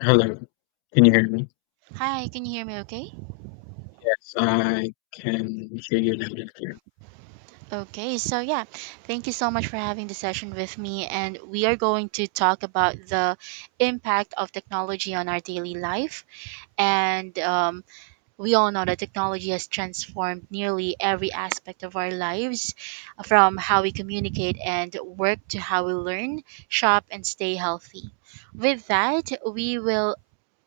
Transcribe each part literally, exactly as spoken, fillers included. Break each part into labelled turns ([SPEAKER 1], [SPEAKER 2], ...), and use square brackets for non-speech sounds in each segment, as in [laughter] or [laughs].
[SPEAKER 1] Hello. Can you hear me?
[SPEAKER 2] Hi, can you hear me okay?
[SPEAKER 1] Yes, I can hear you loud and clear.
[SPEAKER 2] Okay, so yeah, thank you so much for having the session with me. And we are going to talk about the impact of technology on our daily life. And um, We all know that technology has transformed nearly every aspect of our lives from how we communicate and work to how we learn, shop, and stay healthy. With that, we will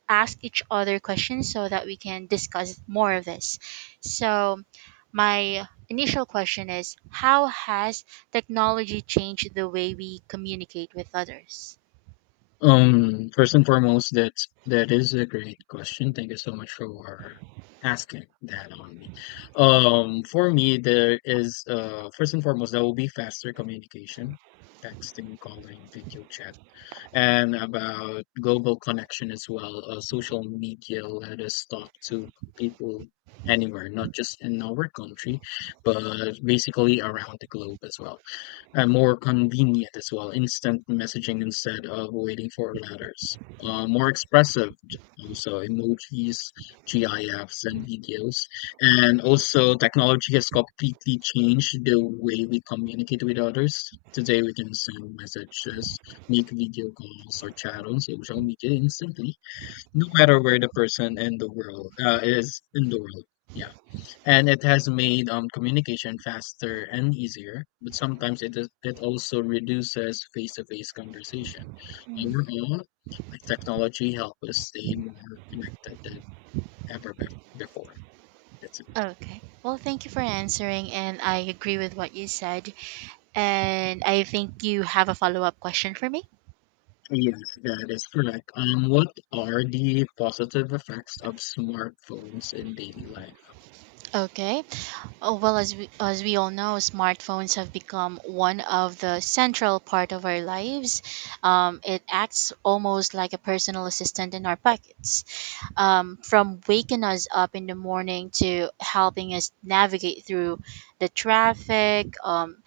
[SPEAKER 2] ask each other questions so that we can discuss more of this. So, my initial question is, how has technology changed the way we communicate with others?
[SPEAKER 1] Um, first and foremost, that's that is a great question. Thank you so much for asking that on me. Um, for me, there is uh first and foremost, that will be faster communication, texting, calling, video chat. And about global connection as well. Uh, social media let us talk to people anywhere, not just in our country, but basically around the globe as well. And more convenient as well, instant messaging instead of waiting for letters. Uh, more expressive, also emojis, GIFs, and videos. And also, technology has completely changed the way we communicate with others. Today, we can send messages, make video calls, or chat on social media instantly, no matter where the person in the world uh, is in the world. Yeah, and it has made um, communication faster and easier, but sometimes it is, it also reduces face-to-face conversation.
[SPEAKER 2] Mm.
[SPEAKER 1] Overall, like technology helps us stay more connected than ever bef before. That's it.
[SPEAKER 2] Okay. Well, thank you for answering, and I agree with what you said. And I think you have a follow up question for me.
[SPEAKER 1] Yes, that is correct. Um, what are the positive effects of smartphones in daily life?
[SPEAKER 2] Okay. Oh, well, as we, as we all know, smartphones have become one of the central part of our lives. Um, it acts almost like a personal assistant in our pockets, um, from waking us up in the morning to helping us navigate through the traffic. Um,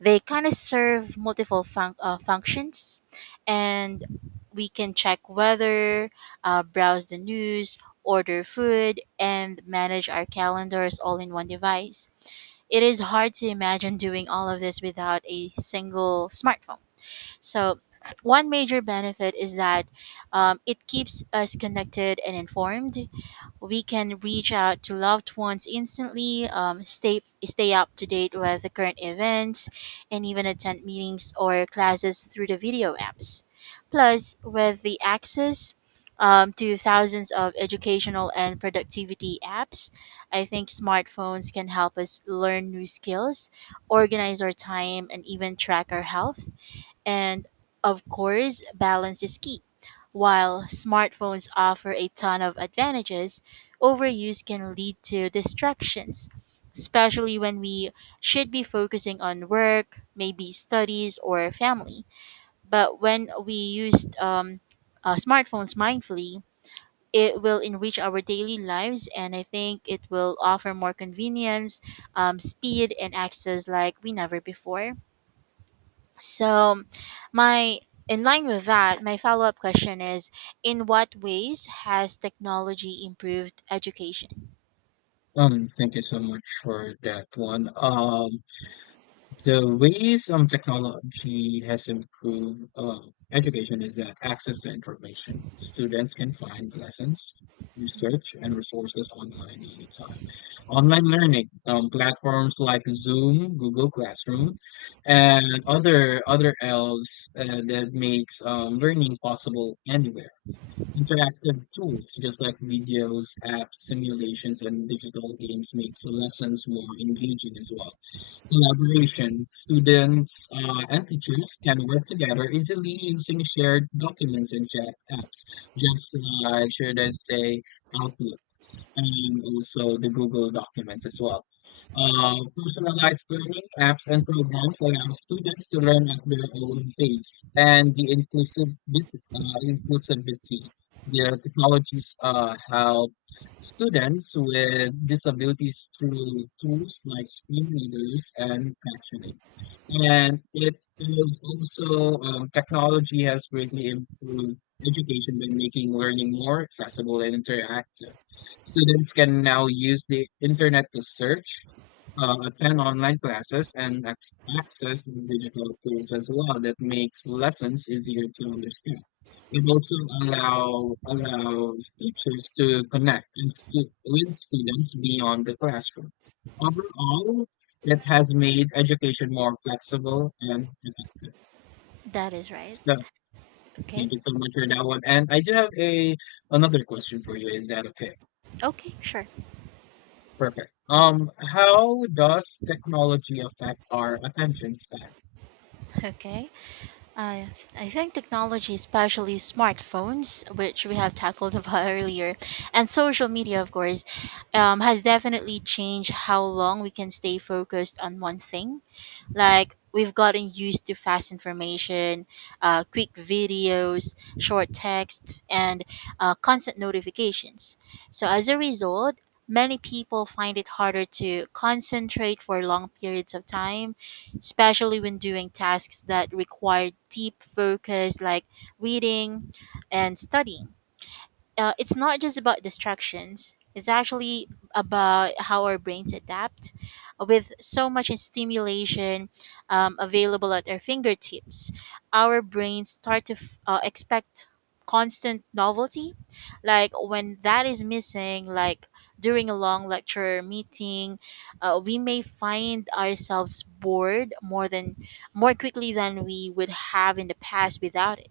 [SPEAKER 2] They kind of serve multiple func uh, functions, and we can check weather, uh, browse the news, order food, and manage our calendars all in one device. It is hard to imagine doing all of this without a single smartphone. So, one major benefit is that um, it keeps us connected and informed. We can reach out to loved ones instantly, um, stay stay up to date with the current events, and even attend meetings or classes through the video apps. Plus, with the access um, to thousands of educational and productivity apps, I think smartphones can help us learn new skills, organize our time, and even track our health. And of course, balance is key. While smartphones offer a ton of advantages, overuse can lead to distractions, especially when we should be focusing on work, maybe studies, or family. But when we use um, uh, smartphones mindfully, it will enrich our daily lives, and I think it will offer more convenience, um, speed, and access like we never before. So, my in line with that, my follow up question is, in what ways has technology improved education?
[SPEAKER 1] Um, thank you so much for that one. Um, the ways um technology has improved um education is that access to information. Students can find lessons, research, and resources online anytime. Online learning, um, platforms like Zoom, Google Classroom, and other other else, uh, that makes um learning possible anywhere. Interactive tools just like videos, apps, simulations, and digital games makes lessons more engaging as well. Collaboration. Students, uh, and teachers can work together easily using shared documents and chat apps, just like, should I say, Outlook and also the Google Documents as well. Uh, personalized learning apps and programs allow students to learn at their own pace, and the inclusivity, uh, inclusivity. The technologies uh, help students with disabilities through tools like screen readers and captioning. And it is also, um, technology has greatly improved education by making learning more accessible and interactive. Students can now use the internet to search, uh, attend online classes, and ac- access digital tools as well that makes lessons easier to understand. It also allow, allows teachers to connect and stu- with students beyond the classroom. Overall, it has made education more flexible and effective.
[SPEAKER 2] That is right.
[SPEAKER 1] So,
[SPEAKER 2] Okay.
[SPEAKER 1] thank you so much for that one. And I do have a another question for you. Is that okay?
[SPEAKER 2] Okay, sure.
[SPEAKER 1] Perfect. Um, how does technology affect our attention span?
[SPEAKER 2] [laughs] Okay. I I think technology, especially smartphones, which we have tackled [laughs] about earlier, and social media, of course, um, has definitely changed how long we can stay focused on one thing. Like we've gotten used to fast information, uh, quick videos, short texts, and uh, constant notifications. So as a result, many people find it harder to concentrate for long periods of time, especially when doing tasks that require deep focus like reading and studying. Uh, it's not just about distractions. It's actually about how our brains adapt with so much stimulation um, available at our fingertips. Our brains start to f- uh, expect constant novelty. Like when that is missing, like during a long lecture or meeting, uh, we may find ourselves bored more than more quickly than we would have in the past without it.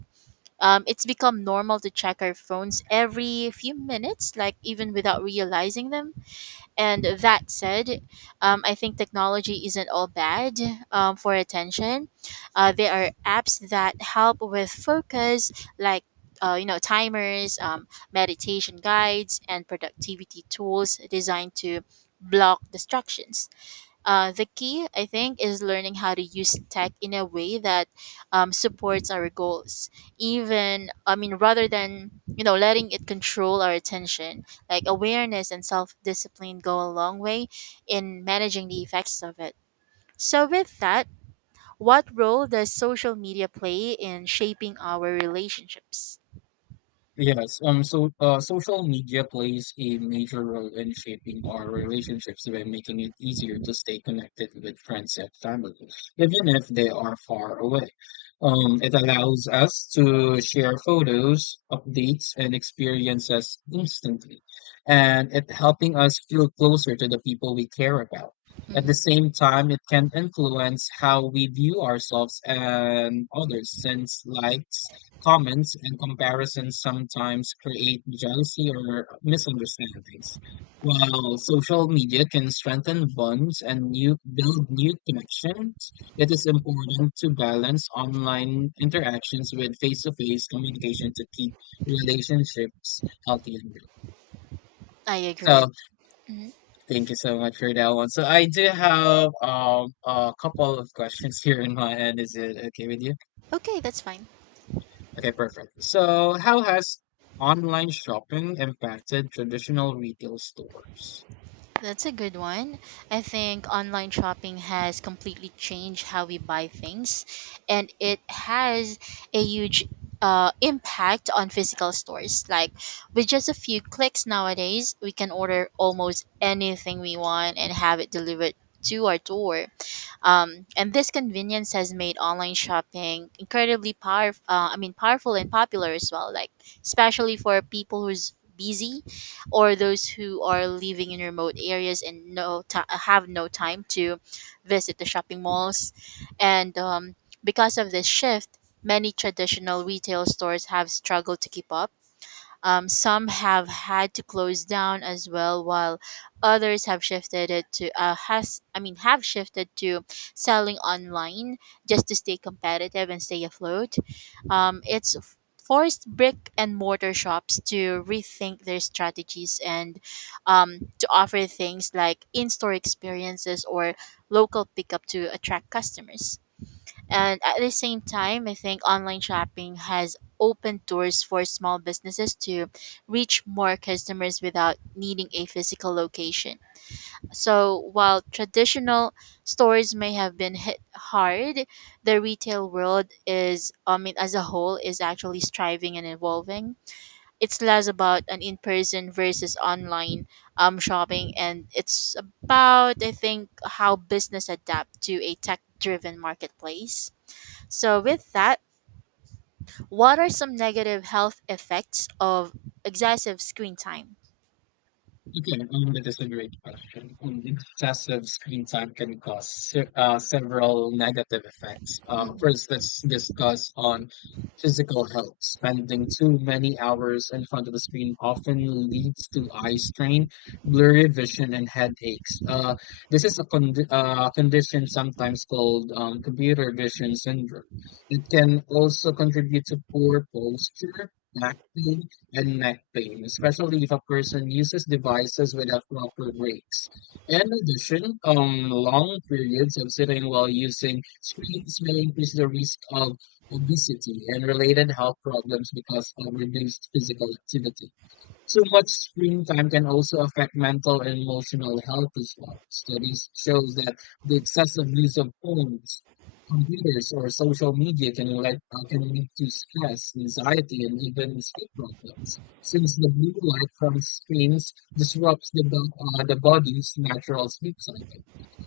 [SPEAKER 2] um, It's become normal to check our phones every few minutes, like even without realizing them. And that said, um, I think technology isn't all bad um, for attention. Uh, there are apps that help with focus, like, uh, you know, timers, um, meditation guides, and productivity tools designed to block distractions. Uh, the key, I think, is learning how to use tech in a way that um, supports our goals. Even, I mean, rather than, you know, letting it control our attention, like awareness and self discipline go a long way in managing the effects of it. So, with that, what role does social media play in shaping our relationships?
[SPEAKER 1] Yes, um, so uh, social media plays a major role in shaping our relationships by making it easier to stay connected with friends and family, even if they are far away. Um, it allows us to share photos, updates, and experiences instantly, and it helping us feel closer to the people we care about. At the
[SPEAKER 2] Mhm.
[SPEAKER 1] same time, it can influence how we view ourselves and others, since likes, comments, and comparisons sometimes create jealousy or misunderstandings. While social media can strengthen bonds and new, build new connections, it is important to balance online interactions with face-to-face communication to keep relationships healthy and real.
[SPEAKER 2] I agree with.
[SPEAKER 1] So
[SPEAKER 2] Mhm.
[SPEAKER 1] thank you so much for that one. So I do have um, a couple of questions here in my end. Is it okay with you?
[SPEAKER 2] Okay, that's fine.
[SPEAKER 1] Okay, perfect. So, how has online shopping impacted traditional retail stores?
[SPEAKER 2] That's a good one. I think online shopping has completely changed how we buy things, and it has a huge uh, impact on physical stores. Like, with just a few clicks nowadays, we can order almost anything we want and have it delivered to our door. Um, and this convenience has made online shopping incredibly powerful. Uh, I mean, powerful and popular as well. Like especially for people who's busy, or those who are living in remote areas and no ti have no time to visit the shopping malls. And um, Because of this shift, many traditional retail stores have struggled to keep up. Um, some have had to close down as well, while others have shifted it to uh, has I mean have shifted to selling online just to stay competitive and stay afloat. Um, it's f- forced brick and mortar shops to rethink their strategies and um, to offer things like in-store experiences or local pickup to attract customers. And at the same time, I think online shopping has opened doors for small businesses to reach more customers without needing a physical location. So while traditional stores may have been hit hard, the retail world is, I mean, as a whole, is actually striving and evolving. It's less about an in-person versus online um, shopping, and it's about, I think, how business adapt to a tech-driven marketplace. So, with that, what are some negative health effects of excessive screen time?
[SPEAKER 1] Okay, um, that is a great question. And excessive screen time can cause se- uh, several negative effects. Um,
[SPEAKER 2] Mm-mm.
[SPEAKER 1] first, let's discuss on physical health. Spending too many hours in front of the screen often leads to eye strain, blurry vision, and headaches. Uh, this is a condi uh, condition sometimes called um, computer vision syndrome. It can also contribute to poor posture, back pain, and neck pain, especially if a person uses devices without proper breaks. In addition, um, long periods of sitting while using screens may increase the risk of obesity and related health problems because of reduced physical activity. Too much screen time can also affect mental and emotional health as well. Studies show that the excessive use of phones, computers, or social media can lead, uh, can lead to stress, anxiety, and even sleep problems. Since the blue light from screens disrupts the, bo- uh, the body's natural sleep cycle,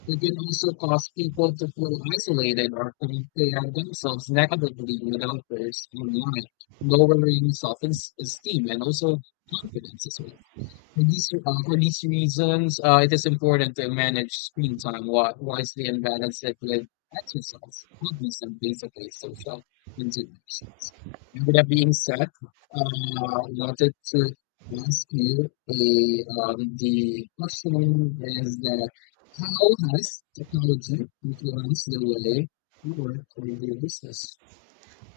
[SPEAKER 1] it can also cause people to feel isolated or compare themselves negatively with others online, lowering self-esteem and also confidence as well. For these, uh, for these reasons, uh, it is important to manage screen time wi- wisely and balance it with exercise, hobbies, and basically social interactions. And with that being said, uh, I wanted to ask you a, um, the question is that how has technology influenced the way you work or do business?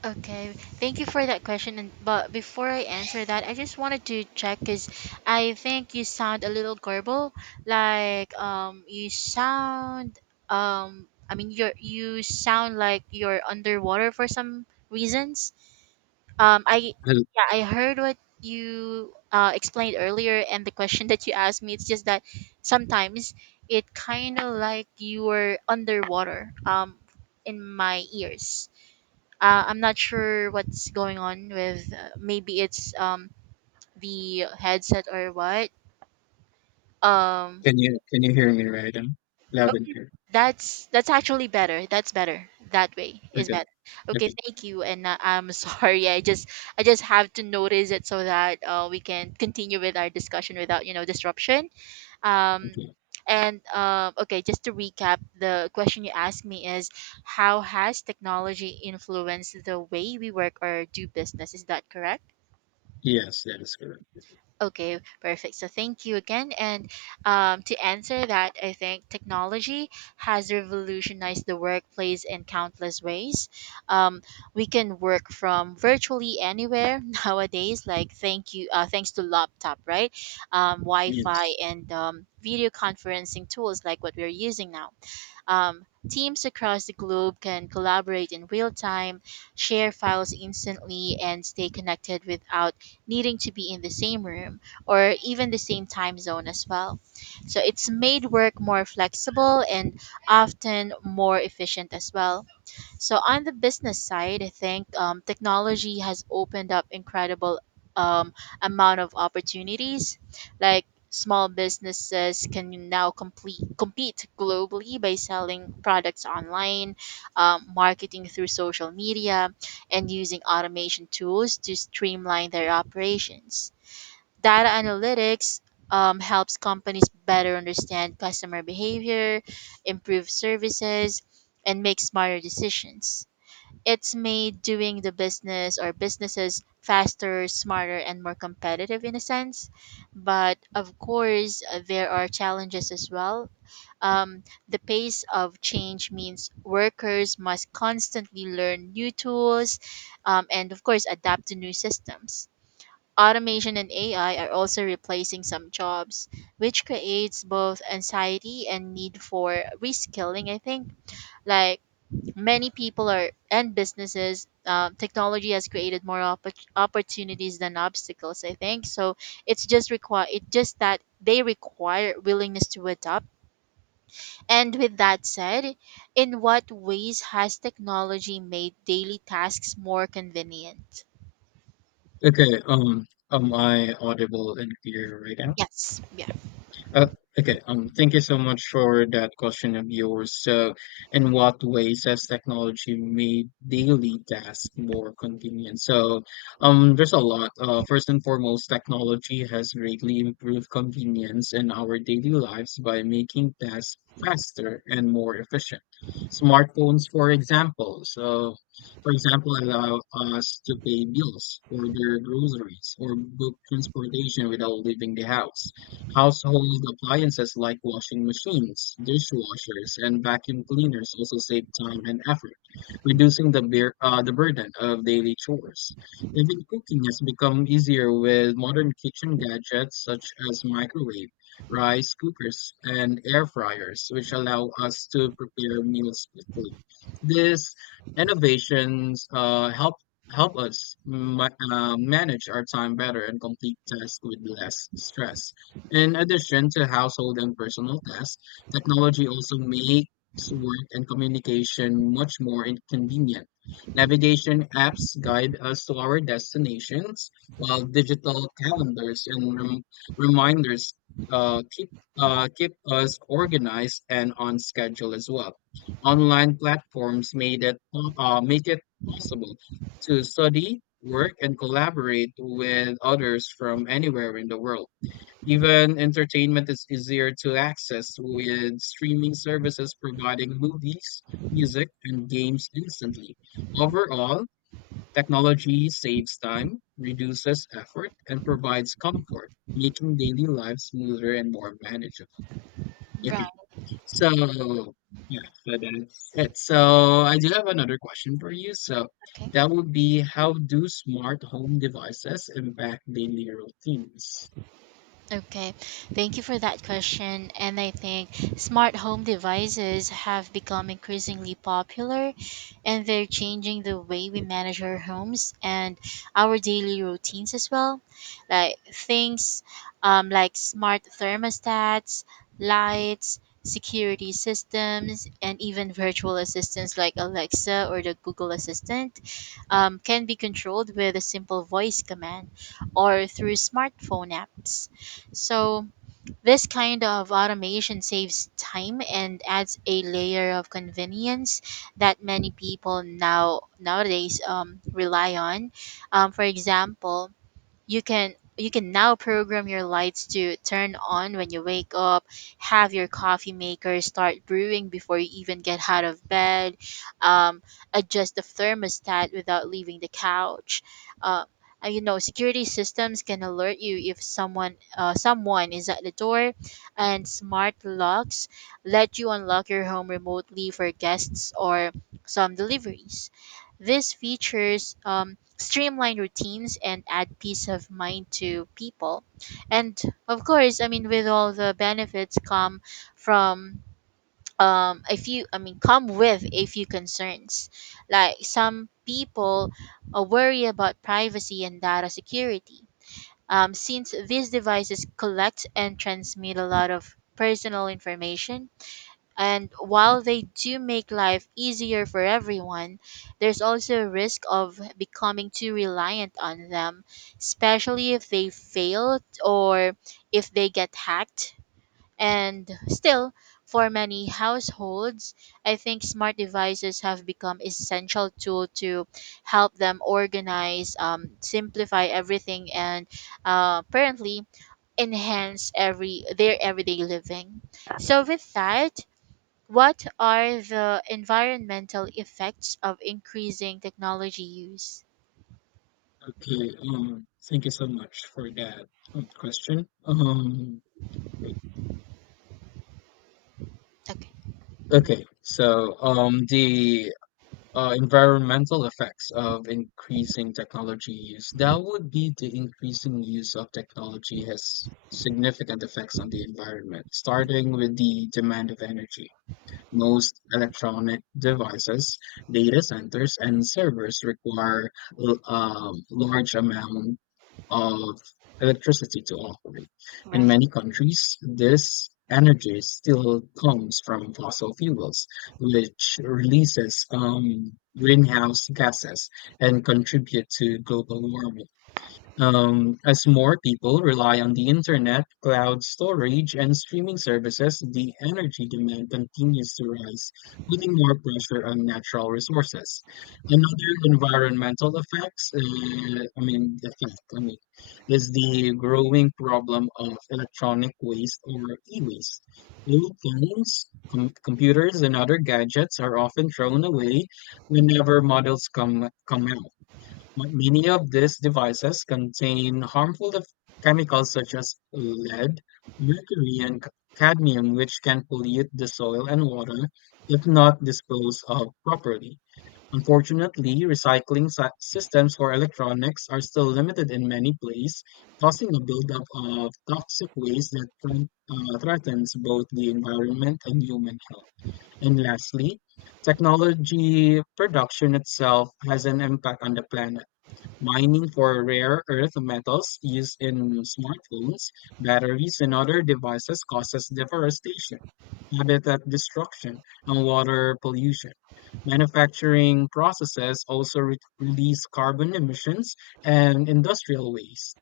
[SPEAKER 2] Okay, thank you for that question. And but before I answer that, I just wanted to check because I think you sound a little garble. Like um, you sound um, I mean you you sound like you're underwater for some reasons. Um, I
[SPEAKER 1] Hello,
[SPEAKER 2] Yeah, I heard what you uh, explained earlier, and the question that you asked me. It's just that sometimes it kind of like you were underwater. Um, in my ears. Uh, I'm not sure what's going on with. Uh, maybe it's um the headset or what. Um.
[SPEAKER 1] Can you can you hear me right now? Loud and clear.
[SPEAKER 2] That's that's actually better. That's better. That way is
[SPEAKER 1] Okay,
[SPEAKER 2] better. Okay,
[SPEAKER 1] okay,
[SPEAKER 2] thank you. And uh, I'm [laughs] sorry. I just I just have to notice it so that uh, we can continue with our discussion without, you know, disruption. Um,
[SPEAKER 1] okay.
[SPEAKER 2] and uh, Okay, just to recap, the question you asked me is, how has technology influenced the way we work or do business? Is that correct?
[SPEAKER 1] Yes, that is correct.
[SPEAKER 2] Okay, perfect. So thank you again. And um, to answer that, I think technology has revolutionized the workplace in countless ways. Um, we can work from virtually anywhere [laughs] nowadays, like thank you, uh, thanks to laptop, right? Um, Wi-Fi
[SPEAKER 1] Yes.
[SPEAKER 2] and um, video conferencing tools like what we're using now. Um, teams across the globe can collaborate in real time, share files instantly, and stay connected without needing to be in the same room or even the same time zone as well. So it's made work more flexible and often more efficient as well. So on the business side, I think um, technology has opened up incredible um, amount of opportunities. Like small businesses can now complete compete globally by selling products online, um, marketing through social media, and using automation tools to streamline their operations. Data analytics. Um, helps companies better understand customer behavior, improve services, and make smarter decisions. It's made doing the business or businesses faster, smarter, and more competitive in a sense. But of course, uh, there are challenges as well. Um, the pace of change means workers must constantly learn new tools um, and, of course, adapt to new systems. Automation and A I are also replacing some jobs, which creates both anxiety and need for reskilling, I think. Like, many people are and businesses uh, technology has created more oppor- opportunities than obstacles, I think. So it's just require it just that they require willingness to adopt. And with that said, in what ways has technology made daily tasks more convenient?
[SPEAKER 1] Okay, um, am I audible and clear right now?
[SPEAKER 2] Yes, yeah.
[SPEAKER 1] Uh, okay. Um, thank you so much for that question of yours. So, in what ways has technology made daily tasks more convenient? So, um, there's a lot. Uh, first and foremost, technology has greatly improved convenience in our daily lives by making tasks faster and more efficient. Smartphones, for example, so for example, allow us to pay bills, order groceries, or book transportation without leaving the house. Household appliances like washing machines, dishwashers, and vacuum cleaners also save time and effort, reducing the beer, uh, the burden of daily chores. Even cooking has become easier with modern kitchen gadgets such as microwave, rice cookers, and air fryers, which allow us to prepare meals quickly. These innovations uh, help help us ma- uh, manage our time better and complete tasks with less stress. In addition to household and personal tasks, technology also makes work and communication much more inconvenient. Navigation apps guide us to our destinations, while digital calendars and rem- reminders uh, keep uh, keep us organized and on schedule as well. Online platforms made it po- uh, make it possible to study, work, and collaborate with others from anywhere in the world. Even entertainment is easier to access with streaming services providing movies, music, and games instantly. Overall, technology saves time, reduces effort, and provides comfort, making daily life smoother and more manageable.
[SPEAKER 2] Right.
[SPEAKER 1] Okay, so yeah, so that's it. So I do have another question for you. So
[SPEAKER 2] Okay.
[SPEAKER 1] that would be, how do smart home devices impact daily routines?
[SPEAKER 2] Okay, thank you for that question. And I think smart home devices have become increasingly popular and they're changing the way we manage our homes and our daily routines as well. Like things um, like smart thermostats, lights, security systems, and even virtual assistants like Alexa or the Google Assistant um, can be controlled with a simple voice command or through smartphone apps. So, this kind of automation saves time and adds a layer of convenience that many people now nowadays um, rely on. Um, for example, you can you can now program your lights to turn on when you wake up, have your coffee maker start brewing before you even get out of bed, um, adjust the thermostat without leaving the couch, uh, and, you know, security systems can alert you if someone uh, someone is at the door, and smart locks let you unlock your home remotely for guests or some deliveries. These features um, streamline routines and add peace of mind to people. And of course, I mean, with all the benefits come from um, a few, I mean, come with a few concerns. Like some people uh, worry about privacy and data security. Um, since these devices collect and transmit a lot of personal information, and while they do make life easier for everyone, there's also a risk of becoming too reliant on them, especially if they fail or if they get hacked. And still, for many households, I think smart devices have become essential tool to help them organize, um, simplify everything, and uh, apparently enhance every their everyday living. So with that, what are the environmental effects of increasing technology use?
[SPEAKER 1] Okay, um, thank you so much for that um, question. Um,
[SPEAKER 2] Okay,
[SPEAKER 1] okay, so, um, the uh, environmental effects of increasing technology use, that would be the increasing use of technology has significant effects on the environment, starting with the demand of energy. Most electronic devices, data centers, and servers require l- um, large amount of electricity to operate. In
[SPEAKER 2] right.
[SPEAKER 1] many countries, this energy still comes from fossil fuels, which releases um, greenhouse gases and contribute to global warming. Um, as more people rely on the internet, cloud storage, and streaming services, the energy demand continues to rise, putting more pressure on natural resources. Another environmental effects, uh, I mean, effect, I mean, is the growing problem of electronic waste or e-waste. Old phones, com- computers, and other gadgets are often thrown away whenever models come come out. Ma- Many of these devices contain harmful f- chemicals such as lead, mercury, and c- cadmium, which can pollute the soil and water if not disposed of properly. Unfortunately, recycling sy- systems for electronics are still limited in many places, causing a buildup of toxic waste that threat- uh, threatens both the environment and human health. And lastly, technology production itself has an impact on the planet. Mining for rare earth metals used in smartphones, batteries, and other devices causes deforestation, habitat destruction, and water pollution. Manufacturing processes also re- release carbon emissions and industrial waste.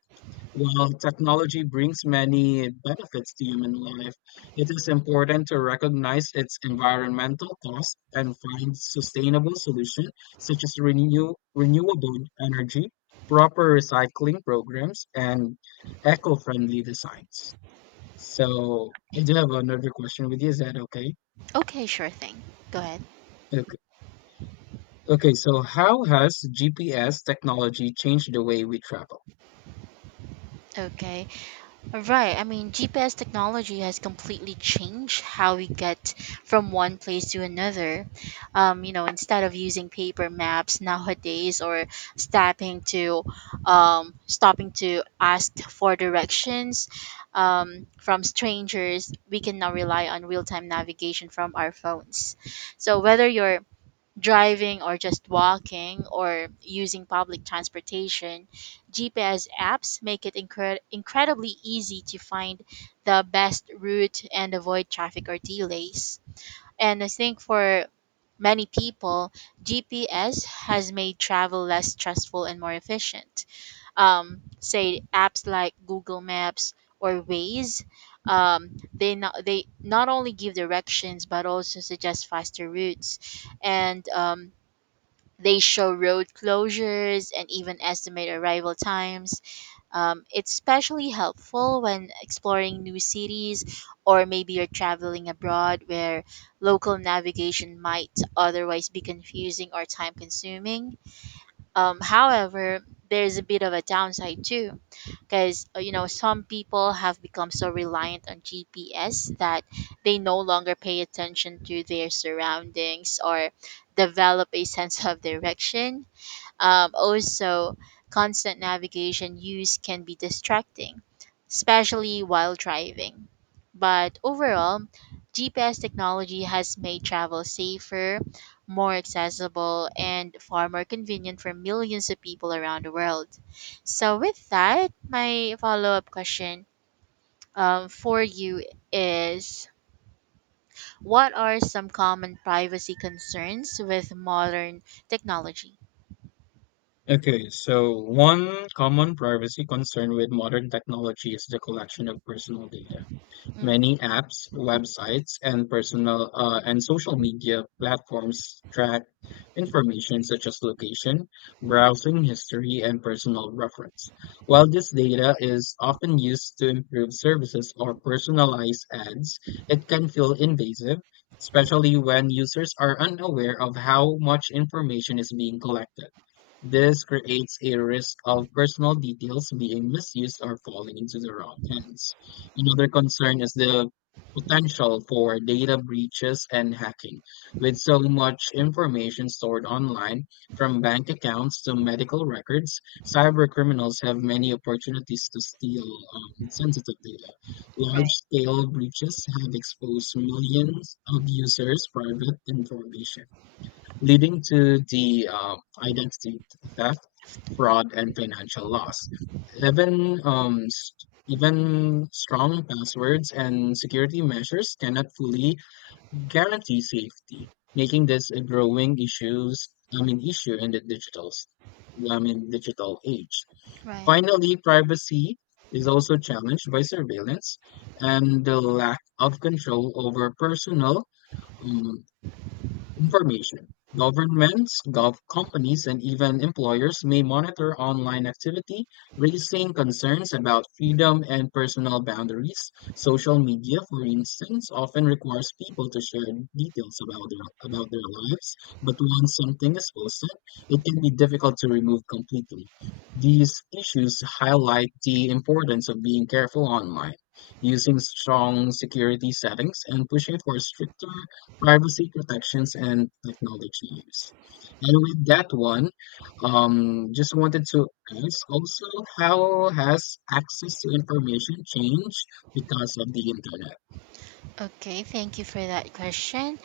[SPEAKER 1] While technology brings many benefits to human life, it is important to recognize its environmental costs and find sustainable solutions such as renew, renewable energy, proper recycling programs, and eco-friendly designs. So
[SPEAKER 2] Okay,
[SPEAKER 1] I do have another question with you. Is that okay?
[SPEAKER 2] okay, sure thing. Go ahead.
[SPEAKER 1] Okay. Okay. So how has G P S technology changed the way we travel?
[SPEAKER 2] Okay. Right. I mean, G P S technology has completely changed how we get from one place to another. Um, you know, instead of using paper maps nowadays or stopping to um, stopping to ask for directions um, from strangers, we can now rely on real-time navigation from our phones. So whether you're driving or just walking or using public transportation, G P S apps make it incre- incredibly easy to find the best route and avoid traffic or delays. And I think for many people, G P S has made travel less stressful and more efficient. Um, say apps like Google Maps or Waze. Um, they not they not only give directions but also suggest faster routes, and um, they show road closures and even estimate arrival times. Um, it's especially helpful when exploring new cities or maybe you're traveling abroad where local navigation might otherwise be confusing or time consuming. Um, however, there's a bit of a downside too, because you know some people have become so reliant on G P S that they no longer pay attention to their surroundings or develop a [laughs] sense of direction. Um, also, constant navigation use can be distracting, especially while driving. But overall, G P S technology has made travel safer, more accessible, and far more convenient for millions of people around the world. So, with that, my follow up question um, for you is, what are some common privacy concerns with modern technology?
[SPEAKER 1] Okay, so one common privacy concern with modern technology is the collection of personal data.
[SPEAKER 2] Mm,
[SPEAKER 1] Many apps, websites, and personal uh, and social media platforms track information such as location, browsing history, and personal reference. While this data is often used to improve services or personalize ads, it can feel invasive, especially when users are unaware of how much information is being collected. This creates a risk of personal details being misused or falling into the wrong hands. Another concern is the potential for data breaches and hacking. With so much information stored online, from bank accounts to medical records, cybercriminals have many opportunities to steal um, sensitive data.
[SPEAKER 2] right,
[SPEAKER 1] Large scale breaches have exposed millions of users' private information, leading to the uh, identity theft, fraud, and financial loss. Even um, s- even strong passwords and security measures cannot fully guarantee safety, making this a growing issues. I mean, issue in the digital, s- I mean, digital age.
[SPEAKER 2] right.
[SPEAKER 1] Finally, privacy is also challenged by surveillance and the lack of control over personal um, information. Governments, gov companies, and even employers may monitor online activity, raising concerns about freedom and personal boundaries. Social media, for instance, often requires people to share details about their about their lives, but once something is posted, it can be difficult to remove completely. These issues highlight the importance of being careful online, using strong security settings, and pushing for stricter privacy protections and technology use. And with that one, um, just wanted to ask also, how has access to information changed because of the internet?
[SPEAKER 2] Okay, thank you for that question.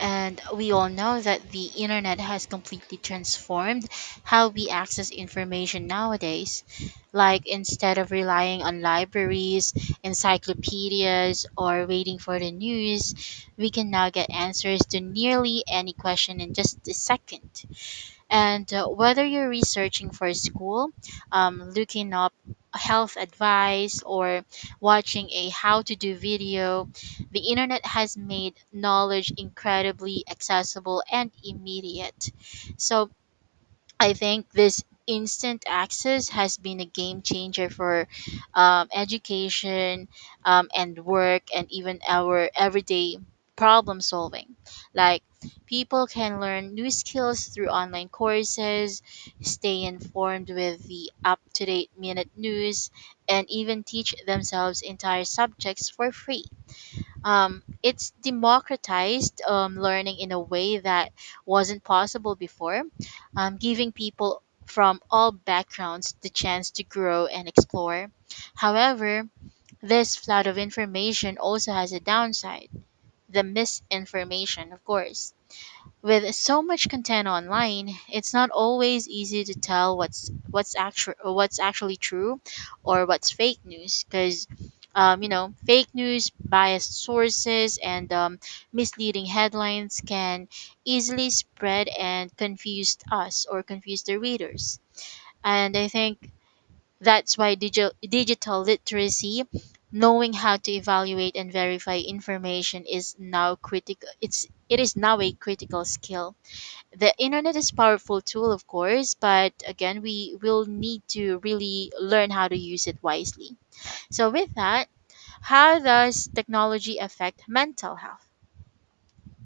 [SPEAKER 2] And we all know that the internet has completely transformed how we access information nowadays. Like, instead of relying on libraries, encyclopedias, or waiting for the news, we can now get answers to nearly any question in just a second. And uh, whether you're researching for school, um, looking up health advice, or watching a how to do video, the internet has made knowledge incredibly accessible and immediate. So, I think this instant access has been a game changer for um, education um, and work and even our everyday problem solving. Like, people can learn new skills through online courses, stay informed with the up to date minute news, and even teach themselves entire subjects for free. Um, it's democratized um, learning in a way that wasn't possible before, um, giving people from all backgrounds the chance to grow and explore. However, this flood of information also has a downside, the misinformation, of course. With so much content online, it's not always easy to tell what's what's actually what's actually true or what's fake news, because um, you know fake news, biased sources, and um, misleading headlines can easily spread and confuse us or confuse the readers. And I think that's why digital digital literacy, knowing how to evaluate and verify information, is now critical it's it is now a critical skill. The internet is powerful tool of course, but again we will need to really learn how to use it wisely. So with that, how does technology affect mental health?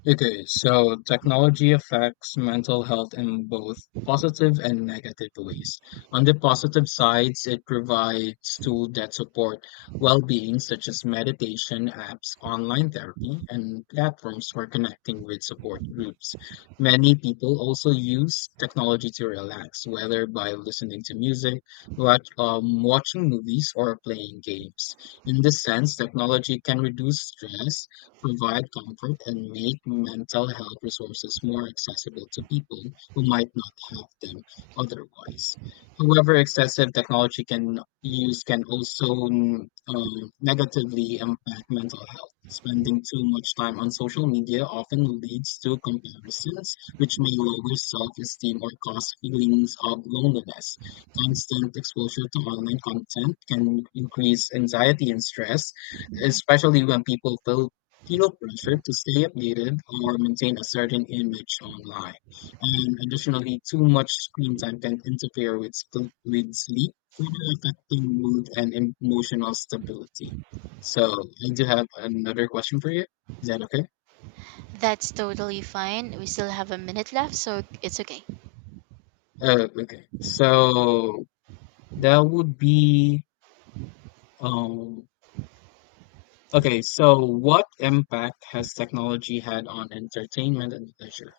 [SPEAKER 1] It is. So technology affects mental health in both positive and negative ways. On the positive sides, it provides tools that support well-being, such as meditation apps, online therapy, and platforms for connecting with support groups. Many people also use technology to relax, whether by listening to music, watch, um, watching movies, or playing games. In this sense, technology can reduce stress, provide comfort, and make mental health resources more accessible to people who might not have them otherwise. However, excessive technology can use can also mm, um, negatively impact mental health. Spending too much time on social media often leads to comparisons, which may lower self-esteem or cause feelings of loneliness. Constant exposure to online content can increase anxiety and stress,
[SPEAKER 2] Mhm.
[SPEAKER 1] especially when people feel feel pressure to stay updated or maintain a certain image online. And additionally, too much screen time can interfere with, sp- with sleep, further affecting mood and em- emotional stability. So, I do have another question for you. Is that okay?
[SPEAKER 2] That's totally fine, we still have a minute left so it's okay.
[SPEAKER 1] Uh, okay. So, that would be um, okay. So, what impact has technology had on entertainment and leisure?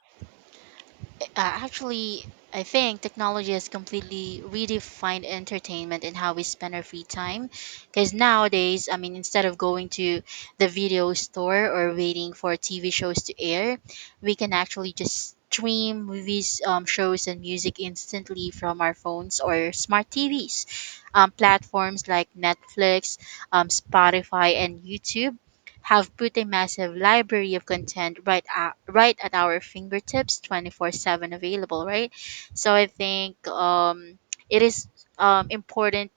[SPEAKER 2] Uh, actually, I think technology has completely redefined entertainment and how we spend our free time. Because nowadays, I mean, Instead of going to the video store or waiting for T V shows to air, we can actually just stream movies, um, shows, and music instantly from our phones or smart T Vs. Um, platforms like Netflix, um, Spotify, and YouTube have put a massive library of content right at, right at our fingertips twenty four seven available, right? So I think um it is um important